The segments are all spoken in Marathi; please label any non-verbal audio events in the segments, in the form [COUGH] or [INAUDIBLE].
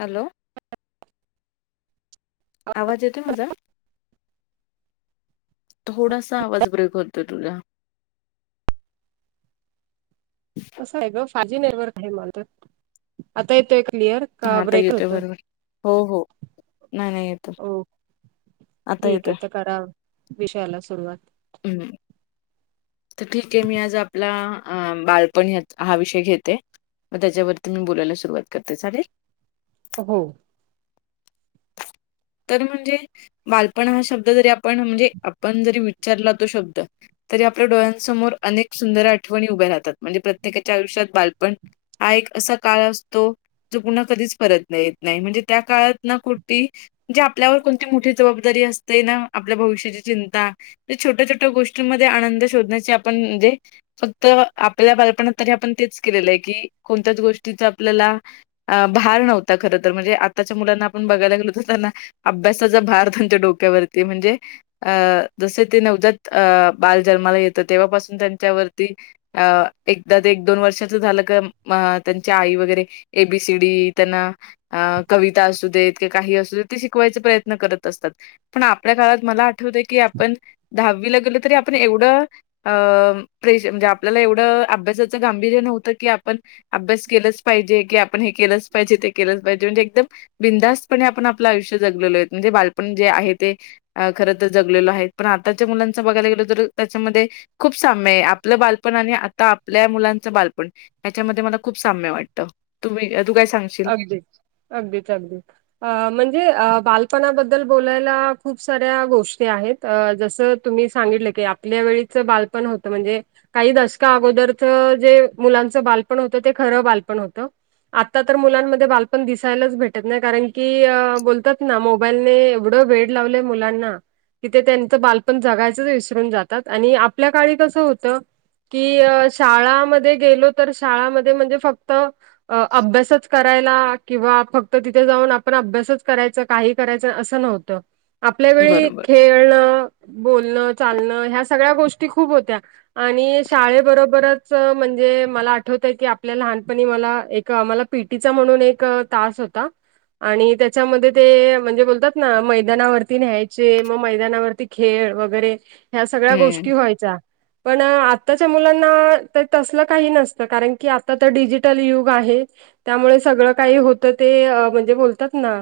हॅलो, आवाज येतोय माझा? थोडासा आवाज, ब्रेक होतो तुझा. असं य ग, फाजी नेटवर्क हाय मालत, आता येतोय क्लिअर? का हां, आता ब्रेक येतोय होतोय? बरोबर, हो-हो, नाही-नाही, येतो. ओ आता ठीक ये येतोय. त कराव, विषयाला सुरुवात. ह्म. त ठीक ये, मी आज आपला, अ बाळपण यात, हा विषय घेते. म त्याच्यावरती, मी बोलायला सुरुवात करते, चालेल? अ हो. तर म्हणजे बालपण हा शब्द, जरी आपण, म्हणजे आपण जरी विच्चरला तो शब्द, तरी आप पल्या डोळ्यांसमोर, अनेक सुंदर आठवणी उभ्या राहतात, म्हणजे प्रत्येकाच्या आयुष्यात, बालपण हा एक, असा काळ असतो जो पुन्हा, कधीच परत नही येत नाही, म्हणजे त्या काळात ना कुडती जे आपल्यावर, कोणती मोठी जबाबदारी असते ना, आपल्या भविष्याची चिंता छोट्या-छोट्या गोष्टींमध्ये, आनंद शोधण्याची आपण, म्हणजे फक्त आपल्या बालपणात, तरी आपण तेच केलेलं य की, कोणत्याच गोष्टीच आपल्याला भार नव्हता खर तर, म्हणजे आताच्या मुलांना आपण बघायला गेलो, तर त्यांना अभ्यासाचा भार, त्यांच्या डोक्यावरती, म्हणजे अ जसे ते नवजात, अ बाल जन्माला येत, तेव्हापासून त्यांच्यावरती अ एकदा, ते एक-दोन वर्षाच झालं का, मं अ त्यांची आई वगैरे एबी सी डी, त्यांना अ कविता असू देत, की काही असू देत, ते शिकवायचे प्रयत्न करत असतात. पण आपल्या काळात, मला आठवतं की आपण, दहावीला गेलो, तरी आपण एवढं अं प्रेश, म्हणजे आपल्याला एवढं, अभ्यासाचं गांभीर्य नव्हतं की, आपण अभ्यास केलच पाहिजे, की आपण हे केलंच पाहिजे, ते केलंच पाहिजे, म्हणजे एकदम बिंदासपणे, आपण आपलं आयुष्य जगलेलो ये, म्हणजे बालपण जे आहे, ते खर तर जगलेलो आहे, पण आताच्या मुलांच बघायला गेलो तर त्याच्यामध्ये, खूप साम्य ये, आपलं बालपण आणि आता आपल्या मुलांचं बालपण याच्यामध्ये, मला खूप साम्य वाटतं, तुमी-तू काय स अगदी, अगदीच, अगदी अ म्हणजे अ बालपणाबद्दल बोलायला, खूप साऱ्या गोष्टी आहेत. अ जसं तुम्ही सांगितलं की, आपल्या वेळीच बालपण होतं, म्हणजे काही दशका अगोदरच, जे मुलांचं बालपण होतं, ते खरं बालपण होतं. आता तर मुलांमध्ये, बालपण दिसायलाच भेटत नाही, कारण की बोलतात ना, मो बायलने एवढं, वेड लावलंय, मुलांना. कि, ते त्यांचं बालपण जगायचंच विसरून जातात, आणि आपल्या काळी कसं होतं? की शाळामध्ये गेलो तर, शाळामध्ये म्हणजे फक्त, अ अभ्यासच करायला किंवा फक्त तिथे जाऊन, आपण अभ्यासच करायचं, काही करायचं, असं नव्हतं. आपल्या वेळी, बरोबर. खेळणं, बोलणं, चालणं ह्या सगळ्या गोष्टी खूप होत्या. आणि शाळेबरोबरच, म्हणजे मला आठवतय की, आपल्या लहानपणी मला, एक क् आम्हाला पीटीचा म्हणून, एक तास होता. आणि त्याच्यामध्ये ते, म्हणजे बोलतात ना, मैदानावरती न्यायचे, मग मैदानावरती खेळ वगैरे, ह्या सगळ्या हं. गोष्टी व्हायच्या, पण आ ताच्या मुलांना, ते तसल काही नसतं, कारण की, आता ते डिजिटल युग आहे, त्यामुळे सगळं काही होत ते म्हणजे बोलतात ना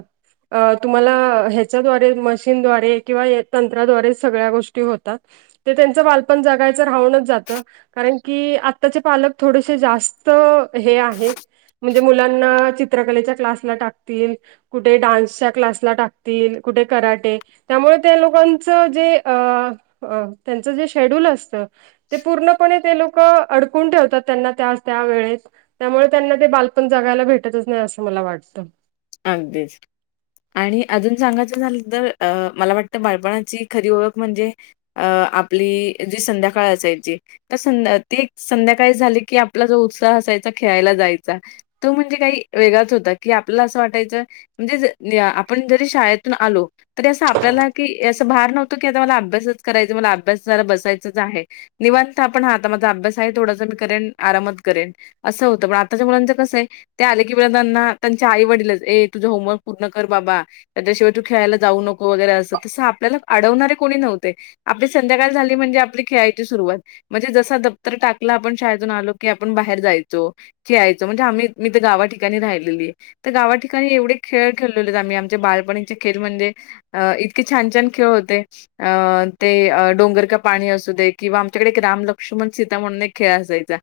अ तुम्हाला ह्याच्याद्वारे मशिनद्वारे किंवा तंत्राद्वारे सगळ्या गोष्टी होतात. ते त्यांचं बालपण जगायचं राहूनच जात. कारण की आत्ताचे पालक थोडेसे जास्त हे आहेत. म्हणजे मुलांना चित्रकलेच्या क्लासला टाकतील. कुठे डान्सच्या क्लासला टाकतील. कुठे कराटे त्यामुळे त्या लोकांचं जे त्यांचं जे शेड्यूल असतं. ते पूर्णपणे ते लोक अडकून ठेवतात. त्यांना त्याच त्या वेळेत त्यामुळे त्यांना ते बालपण जगायला भेटतच नाही असं मला वाटतं अगदीच आणि अजून सांगायचं झालं तर मला वाटत बालपणाची खरी ओळख म्हणजे. अ आपली जी संध्याकाळ असायची. तर संध्या ती एक संध्याकाळी झाली की आपला जो उत्साह असायचा खेळायला जायचा. तो म्हणजे काही वेगळाच होता कि आपल्याला असं वाटायचं म्हणजे जर आपण जरी शाळेतून आलो. तरी असं आपल्याला की असं भार नव्हत. की आता मला अभ्यासच करायच. मला अभ्यासाला बसायचंच आहे. निवांत आपण हा आता माझा अभ्यास आहे. थोडासा मी करेन आरामात करेन. असं होतं पण आताच्या मुलांचं कसं आहे. ते आले की मुलांना त्यांच्या आई वडीलं ए तुझं होमवर्क पूर्ण कर बाबा. त्याच्याशिवाय तू खेळायला जाऊ नको वगैरे अस. तसं आपल्याला अडवणारे कोणी नव्हते. आपली संध्याकाळ झाली म्हणजे. आपली खेळायची सुरुवात. म्हणजे जस दप्तर टाकल. आपण शाळेतून आलो की आपण बाहेर जायचो. खेळायचो म्हणजे आम्ही मी तर गावा ठिकाणी राहिलेली आहे तर गावा ठिकाणी एवढे खेळ खेळलेलो आहे. आम्ही आमच्या बालपणीचे खेळ म्हणजे अ इतके छान छान खेळ होते. अ ते डोंगर का पाणी असू दे किंवा आमच्याकडे एक राम लक्ष्मण सीता म्हणून एक खेळ असायचा.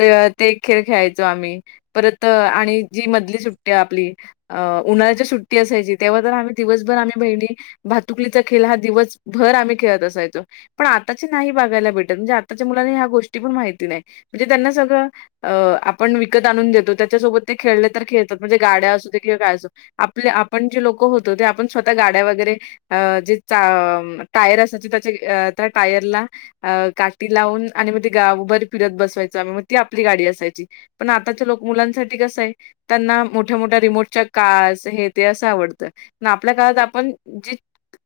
ते एक खेळ खेळायचो आम्ही परत आणि जी मधली सुट्टी ते आपली उन्हाळ्याची सुट्टी असायची तेव्हा तर आम्ही दिवसभर आम्ही बहिणी भातुकली भातुकलीचा खेळ हा दिवसभर आम्ही खेळत असायचो. पण आत्ताची नाही बघायला भेटत म्हणजे. आताच्या मुलांनी ह्या गोष्टी पण माहिती नाही. म्हणजे त्यांना सगळं अ आपण विकत आणून देतो त्याच्यासोबत ते खेळले तर खेळ खेळतात. म्हणजे गाड्या असूदे किंवा काय असो आपले आपण जे लोक होतो. ते आपण स्वतः गाड्या वगैरे अ जे चा टायर असायचे त्याचे त्या टायरला अ काठी लावून आणि मग ते गावभर भिरत बसवायचो आम्ही मग ती आपली गाडी असायची. पण आताचे लोक मुलांसाठी कसं हाय. त्यांना मोठ्या मोठ्या रिमोटच्या कार्स हे ते असं आवडतं. ना आपल्या काळात आपण जी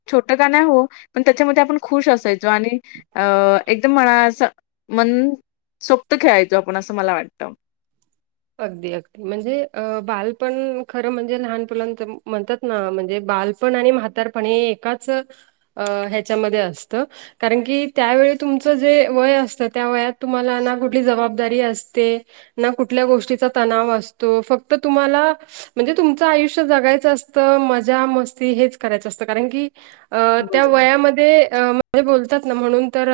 छोटं का नाय हो पण त्याच्यामध्ये आपण खुश असायचो. आणि अ एकदम म्हणा असं मनसोक्त खेळायचो. आपण असं मला वाटतं अगदी अगदी म्हणजे बालपण खरं म्हणजे लहान मुलांच म्हणतात. ना म्हणजे बालपण आणि म्हातारपण हे एकाच ह्याच्यामध्ये असतं कारण की त्यावेळी तुमचं जे वय असतं. त्या वयात तुम्हाला ना कुठली जबाबदारी असते. ना कुठल्या गोष्टीचा तणाव असतो. फक्त तुम्हाला म्हणजे तुमचं आयुष्य जगायचं असतं. मजा मस्ती हेच करायचं असतं. कारण की अ त्या बरोबर वयामध्ये. [INAUDIBLE] काही बोलतात ना म्हणून तर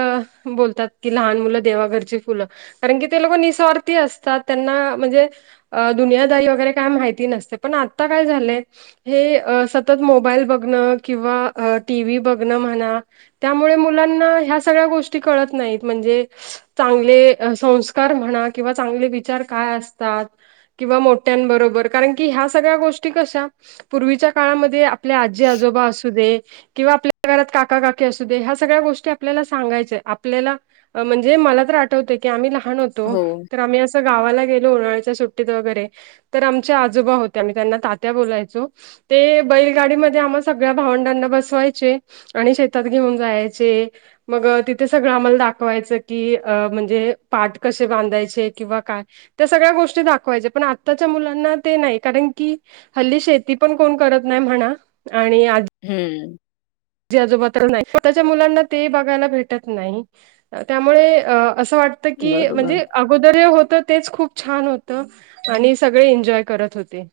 बोलतात की लहान मुलं देवाघरची फुलं कारण की ते लोक निःस्वार्थी असतात. त्यांना म्हणजे अ दुनियादारी वगैरे काय माहिती नसते पण आता काय झालंय हे सतत मोबाईल बघणं किंवा टीव्ही बघणं म्हणा त्यामुळे मुलांना ह्या सगळ्या गोष्टी कळत नायत. म्हणजे चांगले संस्कार म्हणा किंवा चांगले विचार काय असतात. किंवा मोठ्यांबरोबर कारण की ह्या सगळ्या गोष्टी कशा पूर्वीच्या काळामध्ये आपले आजी आजोबा असूदे किंवा आपल्या घरात काका काकी आसूदे ह्या सगळ्या गोष्टी आपल्याला सांगायचय आपल्याला म्हणजे मला तर आठवतं की आम्ही लहान होतो हो तर आम्ही अस गावाला गेलो उन्हा्याच्या सुट्टीत वगैरे तर आमच्या आजोबा होते आम्ही त्यांना तात्या बोलायचो. ते बैलगाडीमध्ये आम्हा सगळ्या भावंडांना बसवायचे. आणि शेतात घेऊन जायचे. मग तिथे सगळं आम्हाला दाखवायचं की म्हणजे पाठ कशे बांधायचे किंवा काय त्या सगळ्या गोष्टी दाखवायचे पण आत्ताच्या मुलांना ते नाय. कारण की हल्ली शेती पण कोण करत नाय म्हणा. आणि आज हम्म. जी आजोबा तर नाय. स्वतःच्या मुलांना ते बघायला भेटत नाय त्यामुळे असं वाट त की बरोबर. म्हणजे गोदरे जे होत तेच खूप छान होत आणि सगळे एन्जॉय करत होते.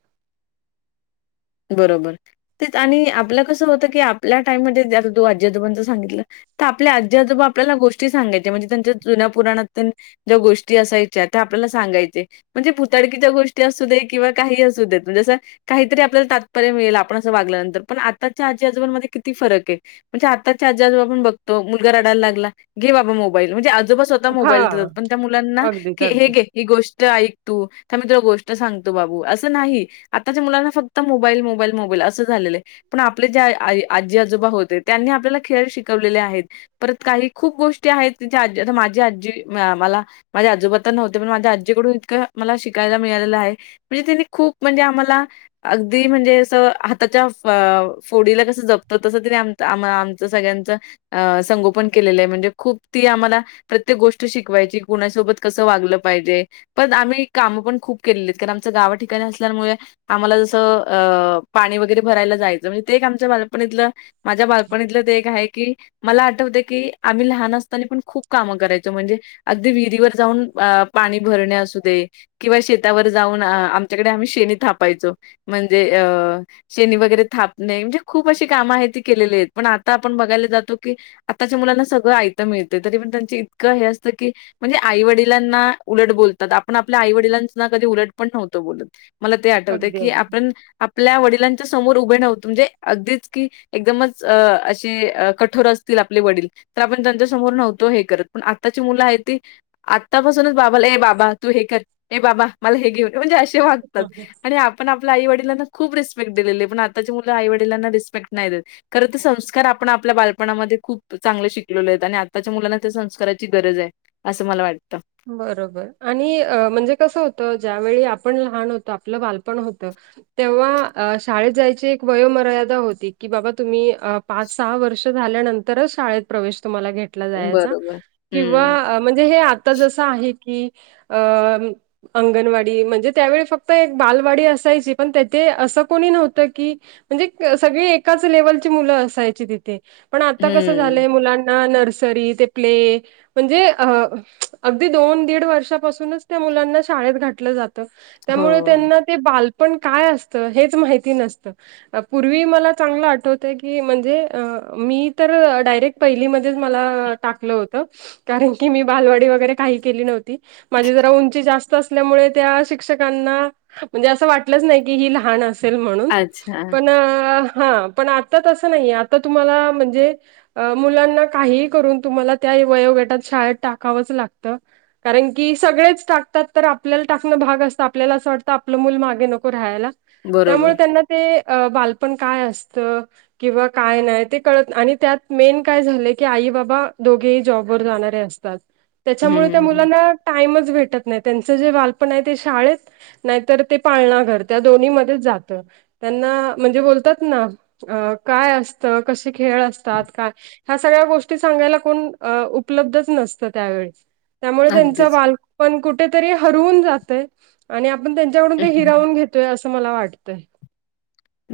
बरोबर तेच आणि आपलं कसं होतं की आपल्या टाइम मध्ये आता तू आजी आजोबांच सांगितलं त आपल्या आजी आजोबा आपल्याला गोष्टी सांगायचे म्हणजे त्यांच्या जुन्या पुराणात ज्या गोष्टी असायच्या त्या आपल्याला सांगायचे. म्हणजे भुताडकीच्या गोष्टी असूदे किंवा काही असूदेत म्हणजे काहीतरी आपल्याला तात्पर्य मिळेल आपण असं वागल्यानंतर पण आताच्या आजी आजोबामध्ये किती फरक ए. म्हणजे आताच्या आजी आजोबा आपण बघतो मुलगा रडायला लागला घे बाबा मोबाईल. म्हणजे आजोबा स्वतः हा मोबाईल देतात पण त्या मुलांना अगदीच की हे गे अगदीच ही गोष्ट ऐकतू थांबतमी तुला गोष्ट सांगतो बाबू असं नाही आताच्या मुलांना फक्त मोबाईल मोबाईल मोबाईल असं झालेलं आय. पण आपले जे आय आजी आजोबा होते त्यांनी आपल्याला खेळ शिकवलेले आहेत. परत काही खूप गोष्टी आहेत आजी आता माझी आजी मला माझे आजोबा तर नव्हते पण माझ्या आजीकडून इतकं मला शिकायला मिळालेलं आहे. म्हणजे त्यांनी खूप म्हणजे आम्हाला अगदी म्हणजे अस हाताच्या फोडीला कसं जपतं तसं तेनी आ -आमच सगळ्यांच अ संगोपन केलेलं आय. म्हणजे खूप ती आम्हाला प्रत्येक गोष्ट शिकवायची की कुणासोबत कसं वागलं पाहिजे. पण आम्ही कामं पण खूप केलेली एत कारण आमच गावा ठिकाणी असल्यामुळे आम्हाला जस अस पाणी वगैरे भरायला जायचं म्हणजे ते आमच्या बालपणीतलं माझ्या बालपणीतलं ते एक हाय की मला आठवते की आम्ही लहान असतानी पण खूप कामं करायचो. म्हणजे अगदी विहिरीवर जाऊन अ पाणी भरणे असूदे. किंवा शेतावर जाऊन आमच्याकडे आम्ही शेणी थापायचो म्हणजे अ शेनी वगैरे थापणे म्हणजे खूप अशी कामं आहेत ती केलेली आहेत. पण आता आपण बघायला जातो की आताच्या मुलांना सगळं आयत मिळते तरी पण त्यांच इतकं हे असतं की म्हणजे आई वडिलांना उलट बोलतात आपण आपल्या आई वडिलांना कधी उलट पण नव्हतो बोलत. मला ते आठवतय अगदी की अगदी. आपण आपल्या वडिलांच्या समोर उभे नव्हतो म्हणजे अगदीच की एकदमच अ- अशे कठोर असतील आपले वडील. तर आपण त्यांच्या समोर नव्हतो, हे करत पण आत्ताची मुलं आहे ती आत्तापासूनच बाबाला ए बाबा तू हे कर ए बाबा मला हे घेऊन म्हणजे असे वागतात हं हं. आणि आपल आई वडीलांना खूप रिस्पेक्ट, दिलेले, पण आताच्या मुल आई वडीलांना रिस्पेक्ट, नाही देत. खरं ते संस्कार आपण आपल्या बालपणामध्ये खूप चांगले शिकलेलो, आहेत आणि आत्ताच्या, मुलांना त्या संस्काराची गरज आहे. असं मला वाटतं. बरोबर आणि म्हणजे कसं होतं ज्यावेेळी आपण लहान होत आपलं बालपण होतं. तेव्हा शाळेत जायची एक वयोमर्यादा होती की बाबा तुम्ही पाच सहा वर्ष झाल्यानंतरच शाळेत प्रवेश तुम्हाला घेतला जायचा बरोबर. किंवा हं, अ म्हणजे हे आता जसं आहे की अ अंगणवाडी म्हणजे त्यावेळी फक्त एक बालवाडी असायची पण तेथे असं कोणी नव्हतं की म्हणजे सगळी एकाच लेवलची मुलं असायची तिथे. पण आता कसं हं. झालंय मुलांना नर्सरी ते प्ले म्हणजे अ अगदी दोन दीड वर्षापासूनच त्या मुलांना शाळेत घातलं जातं त्यामुळे हो. त्यांना ते बालपण काय असतं हेच माहिती नसतं. पूर्वी मला चांगलं आठवतय की म्हणजे मी तर डायरेक्ट पहिली मध्येच मला टाकलं होत कारण की मी बालवाडी वगैरे काही केली नव्हती माझी जरा उंची जास्त असल्यामुळे त्या शिक्षकाना म्हणजे अस वाटलच नाही की लहान सेल म्हणून अच्छा. पण हा पण आता तसं नाहीये आता तुम्हाला म्हणजे अ मुलांना काहीही करून तुम्हाला त्या वयोगटात शाळेत टाकावंच लागत. [INAUDIBLE] [UNINTELLIGIBLE] कारण की सगळेच टाकतात तर आपल्याला टाकणं भाग असतं आपल्याला असं वाटतं आपलं मूल मागे नको राहायला. त्यामुळे बरोबर. त्यांना ते बालपण काय असत किंवा काय नाही ते कळत आणि त्यात मेन काय झालंय की आई बाबा दोघेही जॉबवर जाणारे असतात. हं, त्याच्यामुळे त्या हं, हं. मुलांना टाइमच भेटत नाही त्यांचं जे बालपण आहे ते शाळेत नाहीतर ते पाळणा घर त्या दोन्ही मध्येच जात त्यांना म्हणजे बोलतात ना अ काय असतं कसे खेळ असतात काय ह्या सगळ्या गोष्टी सांगायला कोण उपलब्धच, नसतं त्यावेळीस. त्यामुळे त्यांच अगदीच. बालपण कुठेतरी हरवून जातय आणि आपण त्यांच्याकडून हं, ते हं. हिरावून घेत ते असं मला वाटतंय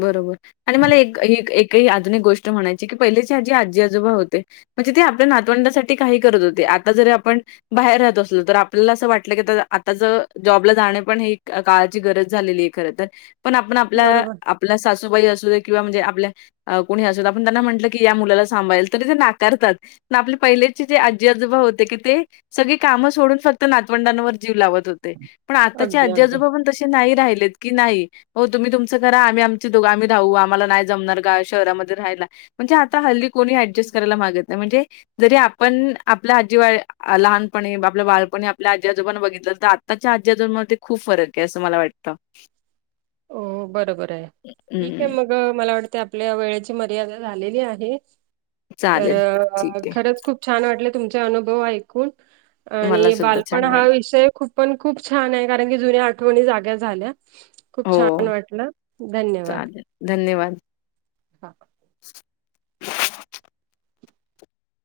बरोबर आणि मला एक ह एकही आधुनिक, गोष्ट म्हणायची की पहिलेची आजी आजी आजोबा होते, म्हणजे ते आपल्या नातवंडासाठी काही करत होते आता जरी आपण बाहेर राहत असल तर आपल्याला असं वाटलं की आता ज जॉबला जाणं पण हे काळाची गरज झालेली, खर तर पण आपण आपला बरोबर आपला सासूबाई असू दे किंवा म्हणजे आपल्या कोणी असत आपण त्यांना म्हटलं की या मुलाला सांभाळेल तरी ते नाकारतात. आपले पहिलेचे जे आजी आजोबा होते की ते सगळी कामं सोडून फक्त नातवंडांवर जीव लावत होते पण आताचै, अगदी आजी, अगदी आजोबा, पण तसे नाही राहिलेत की नाही तुम्हीबा तुम खरा आम्ही आमचे दोघं आम्ही राहू आम्हाला नाही जमणार ग शहरामध्ये राहायला, म्हणजे आता हल्ली कोणी ऍडजस्ट, करायला मागत नाही म्हणजे जरी आपण आपल्या आजीवा लहानपणी आपल्या बाळपणी आपल्या आजी आजोबांना बघितलं तर आत्ताच्या आजीजोबामध्ये ते खूप फरक आहे असं मला वाटत तर [UNINTELLIGIBLE] हो बरोबर आहे ठीक आहे हं, मग,, ह मला वाटते आपल्या वेळेची मर्यादा झालेली आहे, तर चालेल. ठीक आहे. खरंच खूप छान वाटले तुमचे अनुभव ऐकून मला आणि सुद्धा बालपण छान हा वाटलं. विषय खूप पण खूप छान आहे कारण की जुन्या आठवणी जाग्या झाल्या खूप हो, छान वाटलं धन्यवाद. चालेल. धन्यवाद. हा.